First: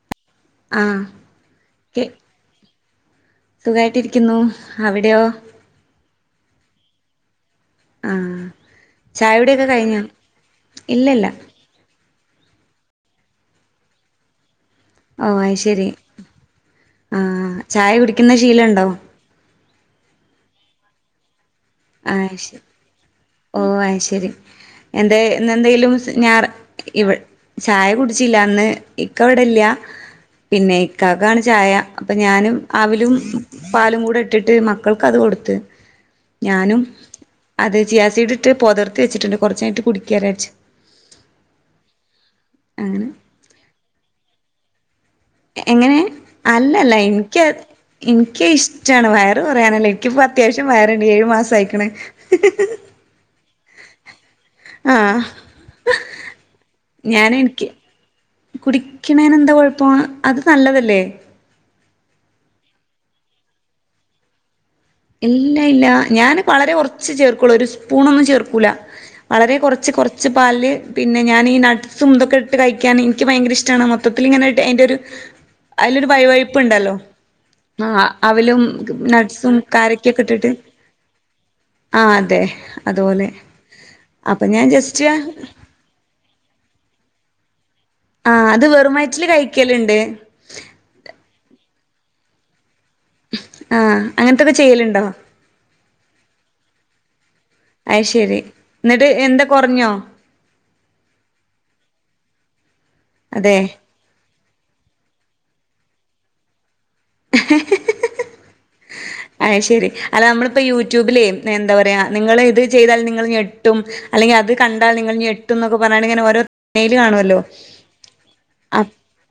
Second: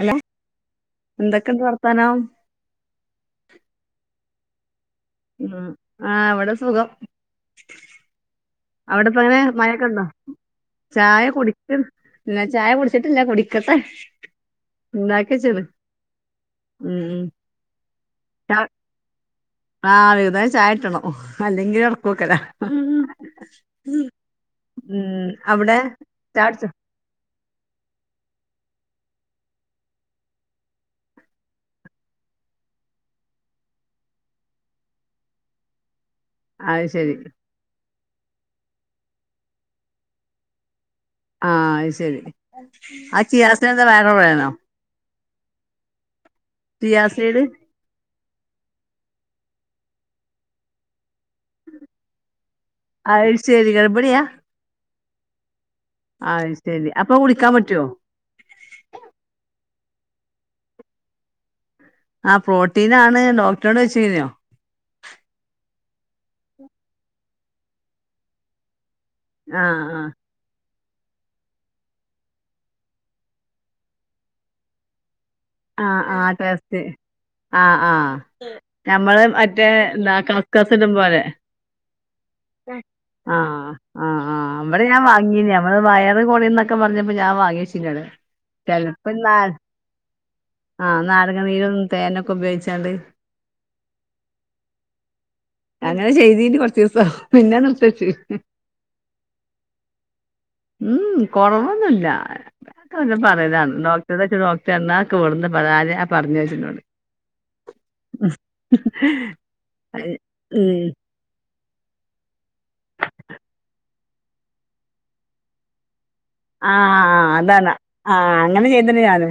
അല്ല ആഹ് എന്തൊക്കെണ്ട് കെ വർത്താനം സുഖായിട്ടിരിക്കുന്നു അവിടെയോ? ഉഹ് ആഹ് വിടെ സുഖം ആഹ് അവിടെപ്പങ്ങനെ ചായുടിയൊക്കെ കഴിഞ്ഞോ മഴൊക്കെണ്ടോ ചായ ഇല്ലല്ല കുടി ഇല്ല ചായകുടിച്ചിട്ടില്ല കുടിക്കട്ടേ ഓ അയ് ണ്ടാക്കിച്ചെള്ളൂ ശരി ഉഹ്ഹ് ആഹ് ചായ കുടിക്കുന്ന ശീലണ്ടോ? ആഹ് വൈകുന്നേരം ചായകിട്ടണം അല്ലെങ്കിൽ- ആഹ് ശരി ഓഹ് ആഹ് ശരി എന്താ ഉം അവിടെ ഇന്നെന്തേലും ചായ ഞായറാ കുടിച്ചോ ഇവ ചായകുടിച്ചില്ലാന്ന് ഇക്കവിടെല്ല പിന്നെ ഇക്കകാണ് ചായ അപ്പൊ ഞാനും ആവിലും പാലും കൂടെ ഇട്ടിട്ട് മക്കൾക്ക്അത് കൊടുത്ത് ഞാനും അത് ശരി അത് ചിയാസിട് ഇട്ട് പൊതർത്തി വെച്ചിട്ടുണ്ട് കുറച്ച് കയിഞ്ഞിട്ട് കുടിക്കാരന്നുച്ചു ആഹ് അത് ശരി ആ ചിയാസിടു എന്താ വേറെവേണോ എങ്ങനെ അല്ലല്ല ചിയാസീഡ് എനിക്കത് - എനിക്ക് ഇഷ്ടണ് വയറ് കുറയാനല്ലേ എനിക്കിപ്പോഅത്യാശ്യം വയറണ്ട് ഏഴു മാസം ആയിക്കണ് ആയിശരി ഗർബിണിയാ? ആഹ് ആ ശരി അപ്പൊ ഞാൻ കുടിക്കാൻ എനിക്ക് പറ്റുവോ കുടിക്കണേന് എന്താ കുഴപ്പം അത് നല്ലതല്ലേ ആ പ്രോട്ടീൻ ആണ് ഡോക്ടറോട് വെച്ച കുന്നോ ഇല്ല ഇല്ല ഞാന് വളരെ ഉറച്ച് ചേർക്കുള്ളൂ ഒരു സ്പൂണോന്നും ചേർക്കൂല വളരെ ആഹ് കുറച്ച് കുറച്ച് പ്പാല് പിന്നെ ഞാൻ ഈ നട്സും ഇതൊക്കെ ഇട്ട് കഴിക്കാൻ എനിക്ക് ഭയങ്കര ഇഷ്ടണ് മൊത്തത്തിൽ ഇങ്ങനെ ഇട്ട് അയിൻ്റെ ഒരു ആഹ് ആഹ് അതിലൊരു ആഹ് വൈവഴിപ്പ് ടെസ്റ്റ് ഉണ്ടല്ലോ ആഹ് ആ ആഹ് അവലും ഞമ്മള് നട്സും മറ്റേ എന്താ കാസ്കസിട്ടും പോലെ ആഹ് അതെ അതുപോലെ ആഹ് ആഹ് ആ അപ്പൊ അവിടെ ഞാൻ ജസ്റ്റ് വാങ്ങിയ നമ്മള് വയറ് കുടിന്നൊക്കെ പറഞ്ഞപ്പോ ഞാ വാങ്ങിയിച്ചില്ലാണ് ആഹ് അത് വെറുുംയറ്റില് കഴിക്കലുണ്ട് ആഹ് നാരങ്ങാ നീരൊന്നും തേനൊക്കെ ഉപയോഗിച്ചാണ്ട് ആ അങ്ങനത്തൊക്കെ ചെയ്യലുണ്ടാ അങ്ങനെ ചെയ്തീന് കൊറച്ച് ദിസം അയ് ശരി എന്നിട്ട് എന്താ കുറഞ്ഞോ ഉം കൊറവൊന്നുല്ല അതെ പറയതാണ് ഡോ ച നോട എന്നെ വിടുന്ന് പറ ആ പറഞ്ഞ വെച്ചോട് [inaudible] അയ് ശരി അല്ല നമ്മളിപ്പ ഉം യൂട്യൂബിലേ എന്താ പറയാ നിങ്ങ ഇത് ചെയ്താൽ നിങ്ങൾ ഞെട്ടും അല്ലെങ്കി അത് കണ്ടാൽ നിങ്ങൾ ഞെട്ടും ക്കെ പറഞാണ്ട് ഓരോ ആഹ് തമ്മനയില് ആ കാണുമല്ലോ അതാണ് ആഹ് അങ്ങനെ അപ് ചെയ്തിണ്ട് ഞാന്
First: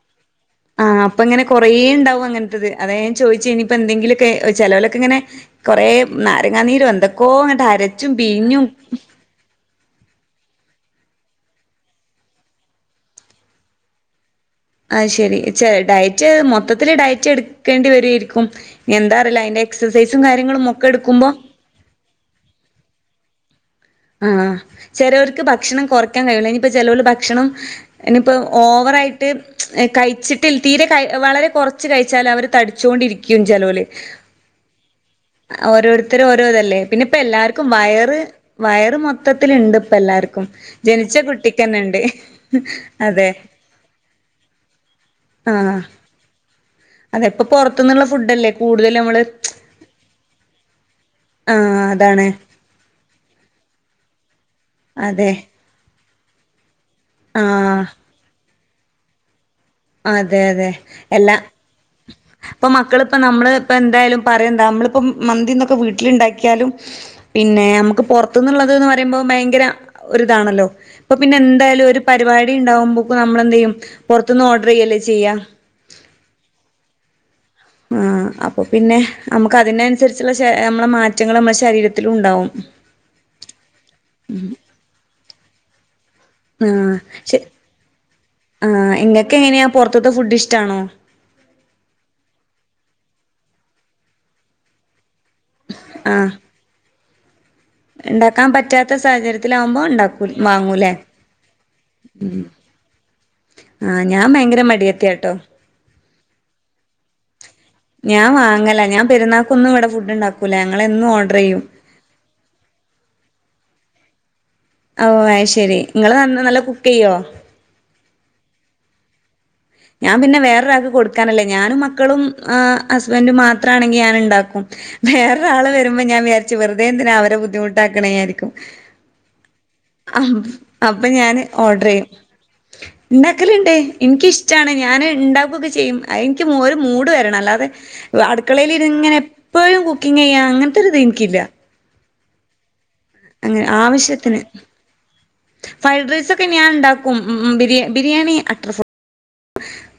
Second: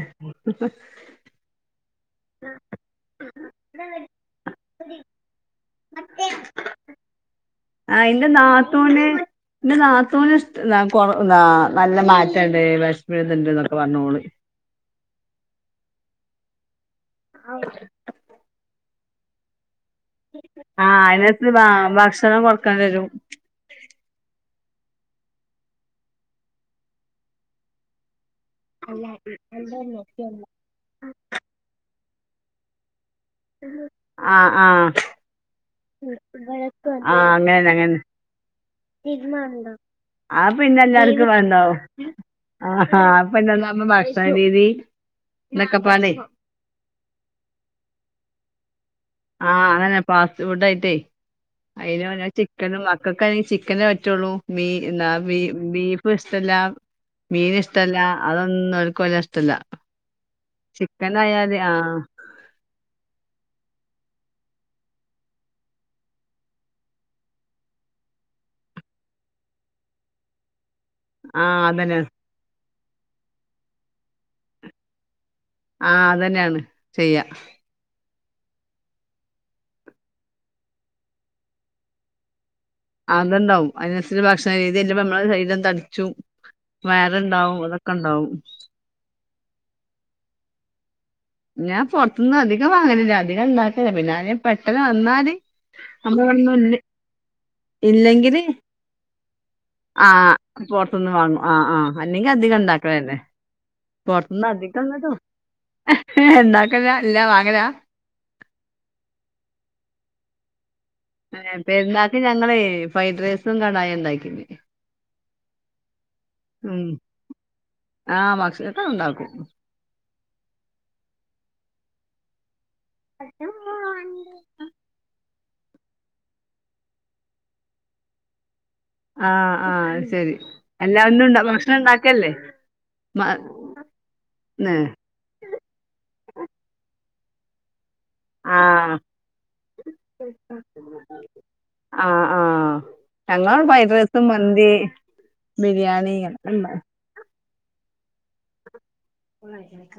ആഹ് അപ്പങ്ങനെ കുറേ ഉണ്ടാവും അങ്ങനത്തത് അതായ ഞാൻ ചോദിച്ച ഇനിയിപ്പൊ എന്തെിലൊക്കെ ചെലലൊക്കെ ഇങ്ങനെ കുറെ നാരങ്ങാനീരും എന്തൊക്കോ അങ്ങന അരച്ചും ബീഞ്ഞും ന്റെ നാത്തോന് [unintelligible] കൊ നല്ല മാറ്റണ്ട് വിഷപ്പിന് ത്ണ്ട് എന്നൊക്കെ പറഞ്ഞോള് ആയ്ശരി ഡയറ്റ് മൊത്തത്തില് ഡയറ്റ് എടുക്കേണ്ടി വരരിക്കും എന്താ അറിയില്ല അതിന്റെ എക്സസൈസും കാര്യങ്ങളും ഒക്കെ ആഹ് എടുക്കുമ്പോ അതിനത്ത് ഭക്ഷണം കൊറക്കേണ്ട വരും ആ ചെലർക്ക് ഭക്ഷണം കുറയ്ക്കാൻ കഴിയുള്ള ഇനിയിപ്പ ചെലര് ഭക്ഷണം ഇനിപ്പോ ഓവറായിട്ട് കഴിച്ചിട്ടില്ല തീരെ ക വളരെ കുറച്ച് കഴിച്ചാൽ അവർ തടിച്ചുകൊണ്ടിരിക്കും ആഹ് ആഹ് ഓരോരുത്തരും ഓരോ ഇതല്ലേ പിന്നെ ഇപ്പ എല്ലാവർക്കും വയറ് വയറ് മൊത്തത്തില്ണ്ട് ഇപ്പ അ എല്ലാർക്കും. പിന്നെ ജനിച്ച എല്ലാർക്കും വേണ്ടാവും കുട്ടിക്കന്നെണ്ട്. ആ അതെ അപ്പൊന്നമ്മ ഭക്ഷണരീതി ആഹ് എന്നക്കപ്പാലെ അതെ ഇപ്പൊ പുറത്തുന്നുള്ള ഫുഡ് അല്ലേ കൂടുതൽ നമ്മള് ആഹ് അതന്നെ ഫാസ്റ്റ് ഫുഡ് ആയിട്ടേ ആഹ് അതാണ് അ മക്കൾക്കണെ ചിക്കനേ പറ്റുള്ളൂ മീ എന്നാ അതെ ബീഫ് ഇഷ്ടല്ല മീൻ ആഹ് ഇഷ്ടല്ല അതൊന്നും ഓല്ക് ഇഷ്ടല അതെ അതെ എല്ലാ ആഹ് ഇപ്പൊ മക്കളിപ്പ നമ്മള് ഇപ്പ എന്തായാലും പറയ എന്താ നമ്മളിപ്പ മന്തിന്നൊക്കെ വീട്ടിലുണ്ടാക്കിയാലും പിന്നെ നമ്മുക്ക് പുറത്തുന്നുള്ളത് എന്ന് പറയുമ്പോ ഭയങ്കര ഒരിതാണല്ലോ അപ്പൊ പിന്നെ ആഹ് എന്തായാലും അതന്നെ ഒരു പരിപാടി ഉണ്ടാവകുമ്പോക്ക നമ്മള എന്തയ്യും പുറത്തുനിന്ന് ഓർഡർ ചെയ്യല്ലേ ചെയ്യാ ആഹ് അതന്നെയാണ് ചെയ്യാ ആ അപ്പൊ പിന്നെ നമ്മുക്ക് അതിനനുസരിച്ചുള്ള നമ്മളെ മാറ്റങ്ങൾ നമ്മുടെ ശരീരത്തില ഉണ്ടാവും അതുണ്ടാവും അതിനത്തി ഭക്ഷണ രീതില്ലപ്പ നമ്മളെ സാരിരം തടിച്ചു വേറെ ഇണ്ടാവും അതൊക്കെ ഇണ്ടാവും ആ ഇങ്ങക്കെ എങ്ങനെയാ പുറത്തത്തെ ഫുഡ് ഇഷ്ടണോ ഞാൻ പുറത്തന്നും അധികം വാങ്ങല്ല അധികം ഇണ്ടാക്കല പിന്നെ ആരേലും പെട്ടെനെ വന്നാല് ആഹ് അമ്മളോന്നുല്ലേ ഇല്ലെങ്കില് ഇണ്ടാക്കാൻ പറ്റാത്ത സാഹചര്യത്തിലാവുമ്പോ ആ ഇണ്ടാക്കൂ വാങ്ങൂലേ പൊർത്ത്ന്ന് വാങ്ങും ആ ആ അല്ലെങ്കി അധിക ഇണ്ടാ ക്കലന്നെ ആ ഞാൻ ഭയങ്കര മടിയത്തിയ ട്ടോ ഇണ്ടാക്കല ല്ല വാങ്ങല ഞാൻ വാങ്ങല ഞാൻ പെരുന്നാക്കൊന്നും ഇവടെ ഫുഡ്ണ്ടാ ക്കൂല ഞങ്ങളെന്നു ഓ ഏ പെര്ന്നാക്ക് ഞങ്ങളെ ഫ്രൈഡ്രൈസും കടായ ഇണ്ടാക്കി ഔ അയി ശരി ഇങ്ങള് ന നല്ല കുക്ക് ചെയ്യോ ആ ഭക്ഷണോക്കെ ഇണ്ടാക്കും ഞാൻ പിന്നെ വേറൊ ഒരാക്ക് കൊട്ക്കാനല്ലേ ഞാനും മക്കളും ആ ഹസ്ബെന്റും മാത്രാണെങ്കി ഞാന് ഇണ്ടാക്കും വേറൊരാള് വരുമ്പം ഞാൻ വിചാരിച്ചു വെർതെ എന്തിന അവരെ ബുദ്ധിമുട്ടാക്ക്ണെ വിയായിരിക്കും ആഹ് ആഹ് ശരി അഹ് അല്ല അപ്പ ഒന്നും ഞാന് ഭക്ഷണം ഓഡ്രയ്യും ഉണ്ടാക്കല്ലേ മ ഇണ്ടാക്കല്ണ്ട് ഇന്ക്കിഷ്ടാണ് ന്ന് ഞാന് ഇണ്ടാക്കൊക്കെ ചെയ്യും എൻക്ക് ഒരു മൂഡ് വരണം അല്ലാതെ അടുക്കളയില് ര് ആഹ് ഇങ്ങനെ എപ്പഴും കുക്കിങ്ങ യ്യാ അങ്ങൻത്തൊരു ഇത് എൻക്കില്ല ആ ആ ഞങ്ങള് അങ്ങനെ ഫ്രൈഡ്രൈസും ആവശ്യത്തിന് മന്തി ബിരിയാണി ഒക്കെ ഇണ്ടാ ഉം ഉം ഉം ബിരി ബിയാണി അത്ര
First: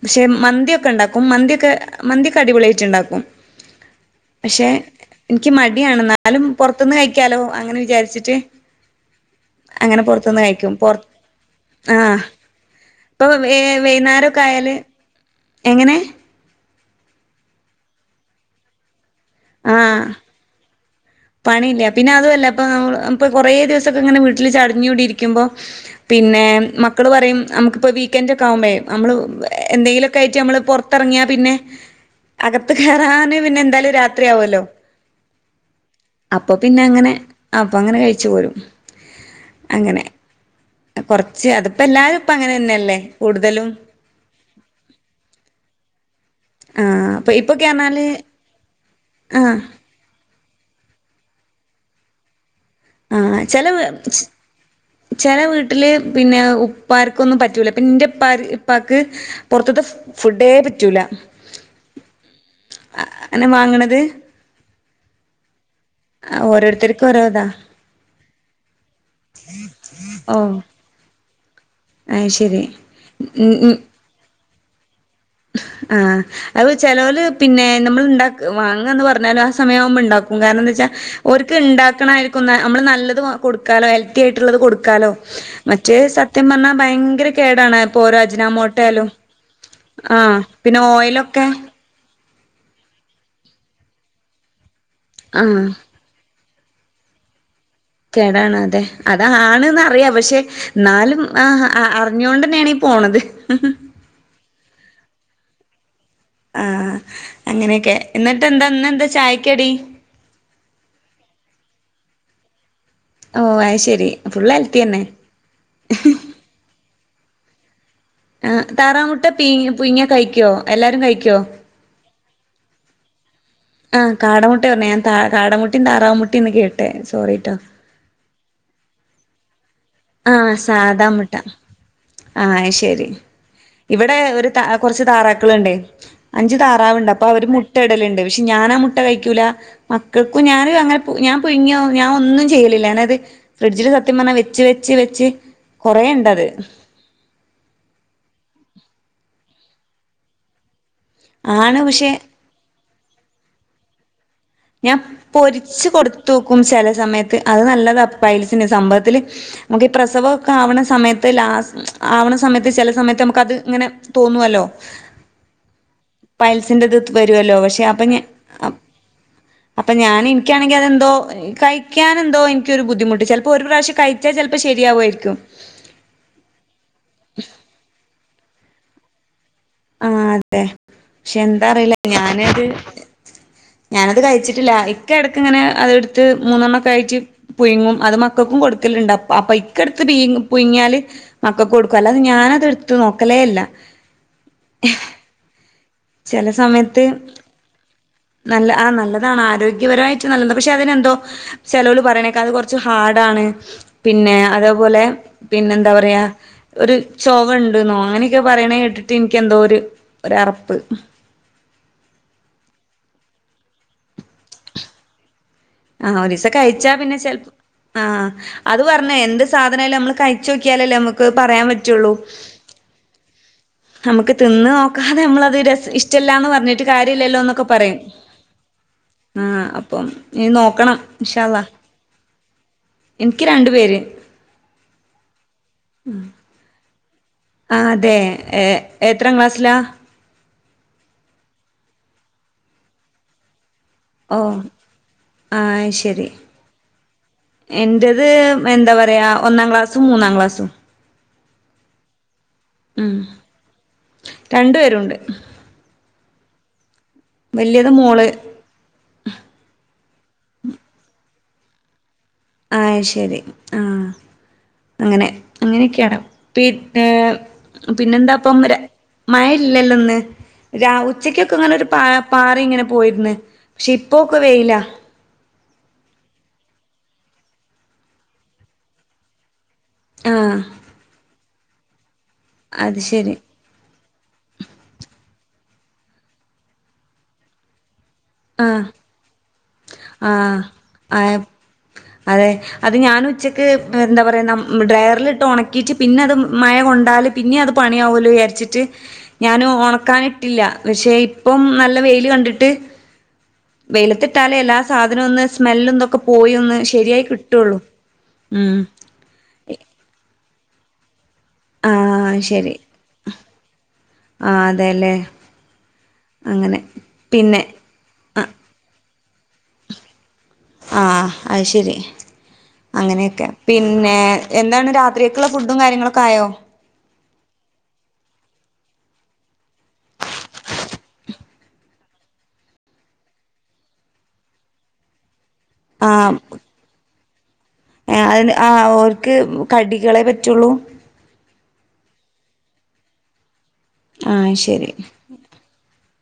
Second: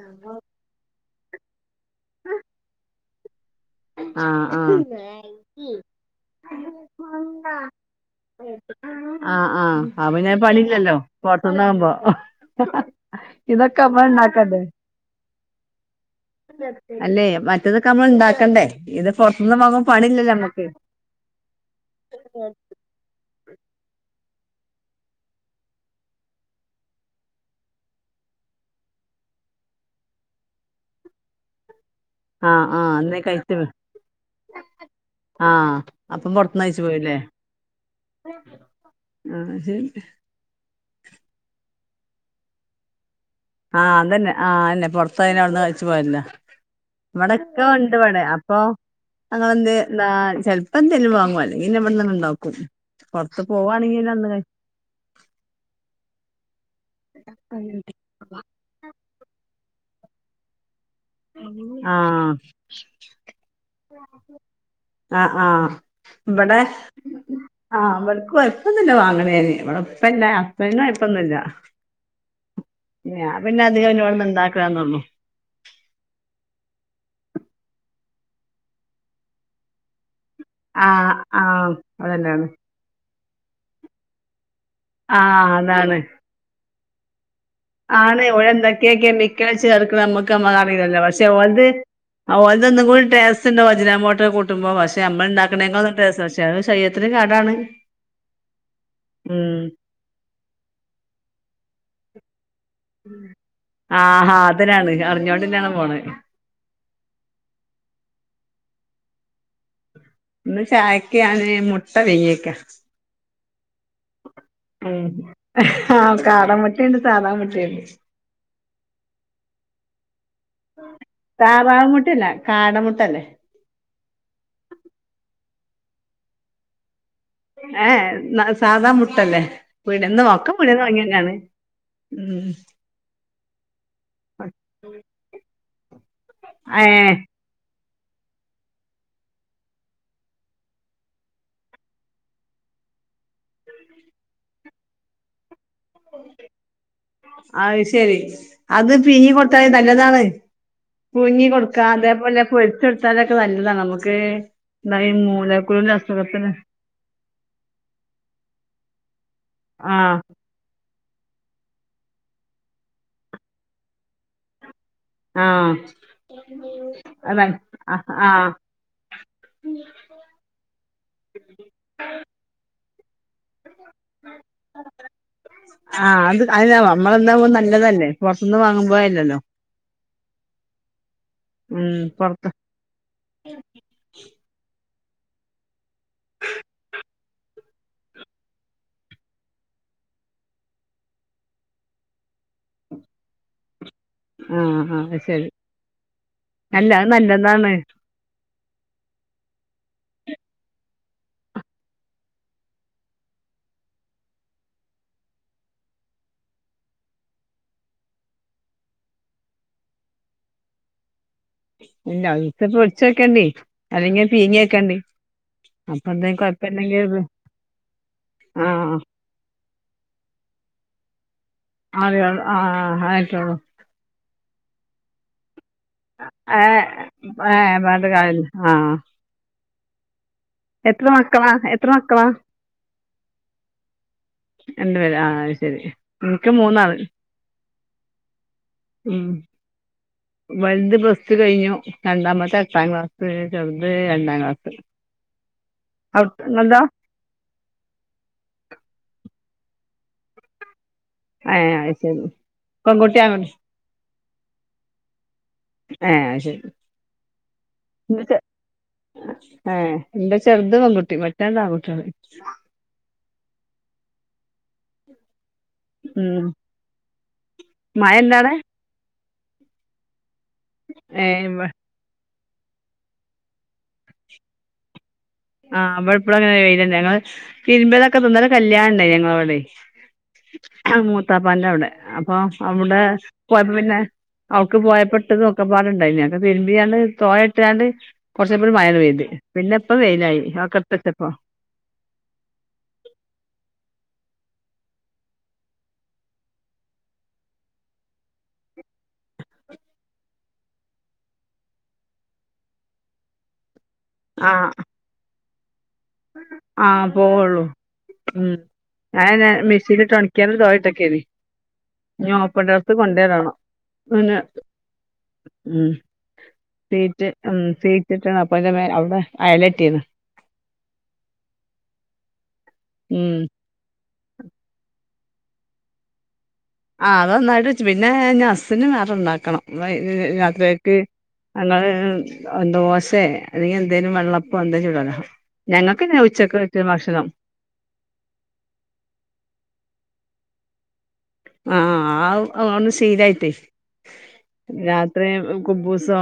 പക്ഷെ മന്തിയൊക്കെ ഇണ്ടാക്കും മന്തിയൊക്കെ മന്തി ഒക്കെ അടിപൊളിയായ്ട്ടുണ്ടാക്കും ആഹ് പക്ഷെ ആഹ് ഇൻക്കി മടിയാണ് ന്നാലും പോർത്ത്ന്ന് കഴിക്കാലോ അങ്ങനെ വിചാരിച്ചിട്ട് ആ ആ അങ്ങനെ അപോ പിന്നെ പുറത്തുന്ന് കഴിക്കും പണില്ലല്ലോ പൊർ പോർത്ത്ന്നാവുമ്പോ ആഹ് ഇപ്പൊ വെ ഇതൊക്കെ അമ്മള് വൈന്നേരൊക്കെ ഇണ്ടാക്കണ്ടേ ആയാല് എങ്ങനെ അല്ലെ മറ്റതൊക്കെ അമ്മള് ഇണ്ടാക്കണ്ടേ ഇത് പൊർത്ത് ന്ന് വാങ്ങുമ്പം ആഹ് പണില്ലല്ലോ അമ്മക്ക് പണിയില്ല പിന്ന അതു അല്ലപ്പൊ ഇപ്പൊ കൊറേ ദിവസൊക്കെ ഇങ്ങനെ വീട്ടില് ചട്ഞ് കൂടി ഇരിക്കുമ്പോ പിന്നെ മക്കള് പറയും നമുക്കിപ്പോ വീക്കെന്റ് ഒക്കെ ആവുമ്പയെ നമ്മള് എന്തെങ്കിലൊക്കെ ആയിട്ട് നമ്മള് പൊർ ത്തറങ്ങിയാ പിന്നെ ആഹ് അകത്ത് ആഹ് അന്നേ കെറാന് കഴിച്ച് പിന്നെ എന്തായാലു രാത്രിയാവല്ലോ ആഹ്. അപ്പം അപ്പൊ പൊറത്തുന്ന് പിന്നെ കഴിച്ചു അങ്ങനെ പോയില്ലേ അപ്പ അങ്ങനെ കഴിച്ചു പോരും ആഹ് ശരി അങ്ങനെ. കൊർച്ച് അതിപ്പ എല്ലാരും ഇപ്പ അങ്ങനെന്നെല്ലേ കൂടുതലും ആ അതന്നെ ആ അഅന്നെ പൊർത്തായ അവ്ട്ന്ന് കഴിച്ചു പോര്ല ആഹ് അപ്പൊ ഇപ്പൊക്കെ ഇവടെക്കെണ്ട് പറഞ്ഞാല് വടെ അ ഇപ്പൊ ആഹ് അങ്ങെനെന്തേ എന്താ ചെൽപ്പം ന്തേലും വാങ്ങു അല്ലങ്കി പിന്നെ നമ്മള് ഇവ്ട്ന്നന്നെ ഇണ്ടാക്കും ആ പൊറത്ത് ചെല വ് പോവാണെങ്കി അന്ന് കഴി ചെല വ്ട്ടി ല് പിന്നെ ഉ ഉപ്പാർക്കൊന്നും പറ്റൂല്ല ഇപ്പ ഇന്റെപ്പ ഇപ്പാക്ക് പൊർത്ത്ത്തെ ഫുഡേ പറ്റൂല ആഹ് അങ്ങനെ വാങ്ങണത് അ ആഹ് ഓരോര്ത്തര് ആ വട്ക്ക് കോയപ്പൊന്നുല്ല വാങ്ണെന് ഇവടെ ഉപ്പ ഇല്ല ഓഹ് ഹസ്ബൻഡ് ന് കോയപ്പൊന്നുല്ല അയ്ശരി ഞാൻ പിന്നെ അധികം പിന്നെ ഇവടെ ഇണ്ടാക്കാന്നൊള്ളൂ ആ അവ് ചേലോല് പിന്നെ നമ്മള് ഇണ്ടാ വാങ്ങാന്ന് പറഞ്ഞാലും ആ സമയം ആവുമ്പോ ഇണ്ടാ ഉം കാരണം ന്ന് വെച്ചാ ആഹ് ഓര്ക്ക് ആഹ് അതന്നെയാണ് ഇണ്ടാക്ക്ണായിരിക്കുംന നമ്മള് നല്ലത് കൊടുക്കാലോ ഹെ ൽത്തിയായ്ട്ട്ള്ളത് കൊടുക്കാലോ ആഹ് മറ്റേ അതാണ് സത്യം പർഞ്ഞാ ഭയങ്കര കേടാണ് ഇപ്പോ ഓരോ അജിനാമോട്ടയാലും [unintelligible] അമ്മക്ക് ആഹ് അമ്മളെ പിന്നെ അറിയല്ലോ പക്ഷെ ഓയിലൊക്കെ ഓൽത് ഓൽത് ഒന്നും കൂടി ടെസ്റ്റ് ഇണ്ടാവും അജിനാമോട്ടോ കുട്ടുമ്പം പക്ഷെ അമ്മൾ ആഹ് ഇണ്ടാക്ക്ണെകാ ടെസ്റ്റാ പഷേ അത് ശരീരത്തിന് കെടാണ് കേടാണ് അതെ അതാ ആണ്ന്ന് അറിയാ പക്ഷെ ന്നാലും ആ അർഞ്ഞുകൊണ്ടന്നെണ് പോണത് ആഹാ അതന്നെണ് അറിഞ്ഞോണ്ടന്നെണ് പോണെ ആ അങ്ങനെയൊക്കെ എന്നട്ട് എന്താ ഇന്ന് എന്താ ചായക്കടി ഇന്ന് ചായക്ക് ഞാന് മുട്ട പീങ്ങിയേക്ക ഓഹ്. ആയ് ശരി. ഫുള്ളെ ഉം. ആഹ് കാട മുട്ടേണ്ട്, സാധാ മുട്ടേണ്ട്. ആഹ്. താറാമുട്ട പീങ്ങി പുഴിങ്ങിയാ കഴിക്കോ അല്ലാരും കഴിക്കോ? വാവ് മുട്ടേല്ല. കാടമുട്ടല്ലേ ആഹ്. കാടമുട്ടേർഞ്ഞേ. ഞാ താ കാടമുട്ടിം താറവ്മുട്ടിംന്ന് കേട്ടേ. സോറിട്ടൊ. ഏഹ് ന്ന സാദാ മുട്ടല്ലേ പീടിയേന്ന് ആഹ്. ഒക്കെ പീടിയേന്ന് സാദാമുട്ട. വാങ്ങിയന്നെയാണ് ഉം ആയ് ശരി. ഇവടെ ഒര് ത കൊർച്ച് താറാക്കള് ണ്ടെ. അഞ്ച് താറാവ്ണ്ട്. ഏഹ് അപ്പൊ അവര് മു ട്ടടല്ണ്ട്. പക്ഷെ ഞാനാ മുട്ട കഴിക്കൂലാ മക്കൾക്കും ഞാന് അങ്ങനെ പു ഞാ പുഴ്ങ്ങിയൊ ഞാ ഒന്നും ചെയ്യലില്ല. ഞാനത് ഫ്രിഡ്ജില് സത്യം പർഞ്ഞാ വെച്ച്, വെച്ച്, വെച്ച് കൊറേണ്ടത്. അയ് ശരി. അത് പീങ്ങി കൊട്ത്താ നല്ലതാണ്. പുഴുങ്ങി ആണ് കൊടുക്കാ പക്ഷെ അതേപോലെ പൊര്ച്ചൊട്ത്താലൊക്കെ നല്ലതാണ് നമുക്ക് ഞാ എന്താ ഈ പൊര്ച്ച് മൂലക്കുരുവിന്റെ അസുഖത്തിന് കൊട്ത്തോക്കും ചെല സമയ ത്ത്. അത് നല്ലതാ പൈൽസിന്. സംഭവത്തില് നമുക്ക് ഈ ആഹ് പ്രസവോ ക്കാവ്ണ സമയത്ത് ലാസ് ആവ്ണ സമയത്ത് ചെല സമയത്ത് ന് അമുക്കത് ങ്ങനെ തോന്നുവല്ലോ ആഹ് പൈൽസിന്റെത് അതാണ് വരുവല്ലോ. പക്ഷെ അപ്പൊ ആഹ് ഞാൻ ആഹ് അ അപ്പഞാന് ഇൻക്കാണെങ്കി അതെന്തോ കഴിക്കാനെന്തോ ഇൻകൊരു ബുദ്ധിമുട്ട്. ചെൽപ്പോ ഒരു പ്രാവശ്യം കഴി ച്ചാ ചെൽപ്പോ ശരിയാവ്വോയിരിക്കും. ആഹ് അത് അ [unintelligible] മ്മളന്നാവുമ്പോ നല്ലതല്ലേ. പൊർത്ത് ന്ന് വാങ്ങുമ്പോ അല്ലല്ലോ ആഹ് അതെ. ക്ഷെ എന്താ ഉം അറിയില്ല പൊറത്ത് ഞാനത് ഞാനത് കഴിച്ചിട്ടില്ല. ഇക്ക എട്ക്ക് ങ്ങനെ അഹ്ട്ത്ത് മൂന്നെണ്ണൊക്കായിറ്റ് പുഴുങ്ങും. അത് മക്കക്കും കൊട്ക്കല്ണ്ട്. അപ്പ അപ്പൊ ഇക്ക ട്ത്ത് പീങ്ങു പുഴ്ങ്ങിയാല് മക്കക്കുകൊടുക്കും. അല്ലാതെ ഞാനത്ട്ത്ത് നോക്കലേ ല്ല. ആഹ് ആഹ് അഹ് ശരി. ചെല അല്ല സമയത്ത് അത് നല്ലതാണ് നല്ല ആഹ് നല്ലതാണ്. ആരോഗ്യപരമായിട്ട് നല്ലതാ. പക്ഷെ അത് നെന്തോ ചെലോല് പറിണേക്കാ അത് കൊർച്ച് ഹാഡാണ്. പിന്നെ അതേപോലെ പിന്നെന്താ പറിയാ ഒര് ചൊവ ണ്ട്ന്നോ അങ്ങനെയൊക്കെ പറയണെ കേട്ട്ട്ട് ഇനിക്കിന്തോ ര് ഒരറപ്പ്. ഹ ഇല്ല. ഒരീസ പൊര്ച്ചോക്കണ്ടി. അല്ലെങ്കി പീങ്ങിയേക്കണ്ടി. ആഹ്. ഒരീസ കഴിച്ചാ പിന്നെ ചെൽപ ആഹ്. അത് ആഹ് പർഞ്ഞ് എന്ത് സാധനായാലു അമ്മള് കഴിച്ചോ ക്കിയാലല്ലേ അമുക്ക് പറയാപ അറിയൊൾ ആഹ് ആഹ് ആഹ് ആ റ്റൊള്ളൂ നമുക്ക് തിന്ന് നോക്കാതെ അമ്മളത് രസ ഇഷ് ടല്ലാന്ന് ഏഹ് പർഞ്ഞിട്ട് കാര്യല്ലല്ലോന്നൊക്കെ ഏഹ് പറയും. പറഞ്ഞിട്ട് കാര്യല്ല ആഹ് ആഹ് അപ്പം നി നോക്കണം. എത്ര ഇൻഷാ മക്കളാ അല്ലാ. എത്ര മക്കളാ ഇൻക്ക് രണ്ട് പേര്. രണ്ട് പേര്. ആഹ് ആഹ് ശെരി. ഇൻക്ക് മൂന്നാള് ആഹ് അതെ. ഏഹ് എത്രാം ക്ലാസ് ലാ? വൽത് പ്ലസ്ടു കഴിഞ്ഞു. രണ്ടാമത്തെ എട്ടാം ക്ലാസ്. ചെർത് ഓഹ് രണ്ടാക്ലാസ്. ആഹ് ശ [unintelligible] ങ്ങൾതാ എൻ്റേത് എന്താ പറയാ ഒന്നാ ക്ലാസ്സും, മൂന്നാ ക്ലാസ്സും ഏഹ് അഹ് ശരി. ഉം. പെൺകുട്ടിയാ രണ്ടേ രുണ്ട്. ഏഹ് അഹ് ശരി. വലുത് മോള് ഏഹേ ഇന്റെ ചെറ്ത് പെങ്കുട്ടി മറ്റെ രണ്ടും ആങ്കുട്ടിയെണ് ആഹ് ശെരി ആ അങ്ങനെ അങ്ങനെക്കെയാണ് ഉം പിന്നേ പിന്നെന്താ മഴണ്ടവിടെ പ്പം രാ മഴ ഇല്ലല്ലെന്ന് രാവ് ഏഹ് ഇവ ഉച്ചക്കൊക്കെങ്ങനൊരു പാ പാറിങ്ങനെ പോയിര്ന്ന് പക്ഷെ ഇപ്പോക്കെ വെയിലാ ആഹ് ഇബടെപ്പളങ്ങനെന്നെ വെയിലെന്നെ ഞങ്ങള് തിരുമ്പിയതൊക്കെപ്പെ ഇന്നലെ കല്യാണണ്ടായിനി ഞങ്ങളവ്ടെ ആഹ് ആഹ് മൂത്താപ്പാന്റവ്ടെ അപ്പൊ അവ്ടെ അത് ശരി പോയപ്പോ പിന്നെ അവ്ട്ക്ക് പോയപ്പെട്ടതും ഒക്കെപാടെണ്ടായിനി അതൊക്കെ തിരുമ്പിയാണ്ട് തോരട്ടാണ്ട് കൊറച്ചയ്ഞപ്പോത്തിന് ആഹ് മഴാണ്ട് പെയ്ത് പിന്നെ വെയിലായി ആഹ് അതൊക്കെ ഇട്ത്തച്ചപ്പോ അയം അതെ അത് ഞാനുച്ചക്ക് എന്താ പറയാ നമ് ഡ്രയർല്ട്ട് ഒണക്കീട്ട് പിന്നെ അത് മഴ കൊണ്ടാല് പിന്നിയത് പണിയാവലോയാര്ച്ചിട്ട് ഞാനു ഒണക്കാനിട്ടില്ല പക്ഷേ ഇപ്പം നല്ല വെയില് കണ്ടിട്ട് വെയിലത്തിട്ടാലേ എല്ലാ ആഹ് സാധനുവൊന്ന് സ്മെല്ലും ഇതൊ ക്കെ പോയി ഒന്ന് ആഹ് ശെരിയായി കിട്ടൊള്ളൂ മ് ഞാനയന്നെ മിഷീല്ട്ടൊണിക്കിയാണ്ടാണ്ട് തോരട്ടെക്കേനി ഇഞ് ആഹ് ഓപ്പൺ ശരി ടെറസ്സ് കൊണ്ടോയ്ടണം. ആന്നെ ആഹ് അതെല്ലേ മ് അങ്ങനെ സീറ്റ് പിന്നെ മ് സീറ്റ് ട്ട്ണ് ആഹ് അപ്പയിൻ്റെമേലെ ഔടെ അയലെട്ടീണ് ആഹ് അഹ്ശെരി ഉം അങ്ങനെയെക്കെ പിന്നെ എന്താണ് രാത്രിയക്ക്ള്ളെ ഫുഡും കാര്യങ്ങളൊക്കായോ? ആ അതൊന്നായിട്ട് വെച്ചു പിന്നെ ഇഞ് ഹസ്സിന് വേറെണ്ടാക്കണം വയ് രാത്രിയേക്ക് ഞങ്ങള് ദോശേ അല്ലെങ്കിയെന്തേലും വെള്ളപ്പൊ എന്തേം ചുടല ഞങ്ങക്ക്ന്നെ ഉച്ചക്ക് വെച്ച ഭക്ഷണം ഏഹേ അയെന്നെ ആ ഓര്ക്ക് കടികളെ പറ്റൊള്ളൂ? ആഹ് ആഹാ എന്നും ശീലായിട്ടേ ആഹ് ശരി രാത്രി കുബൂസോ,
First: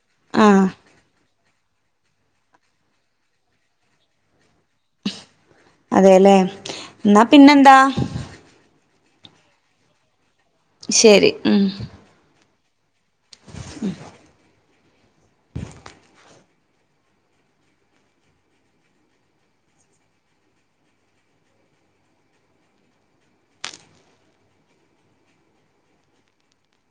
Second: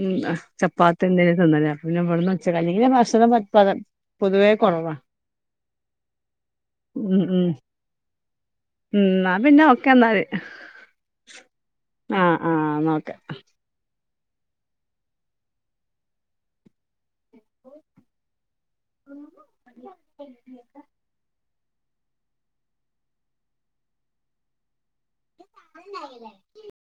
മ് ആഹ് ചപ്പാത്തിയെന്തേലും തിന്നലാ പിന്നെ ഇവട്ന്ന് ഒച്ചക്കഞി പിന്നെ ഭക്ഷണം പറ്റെ പക പൊതുവേ കൊറവാ അതേലേ ഉം ന്നാ ഉം പിന്നെന്താ ന്നാ പിന്നെ ഓക്കെന്നാല് ശെരി മ് ആ ആ ഇന്നാ ഓക്കെ ഉം [inaudible] [inaudible]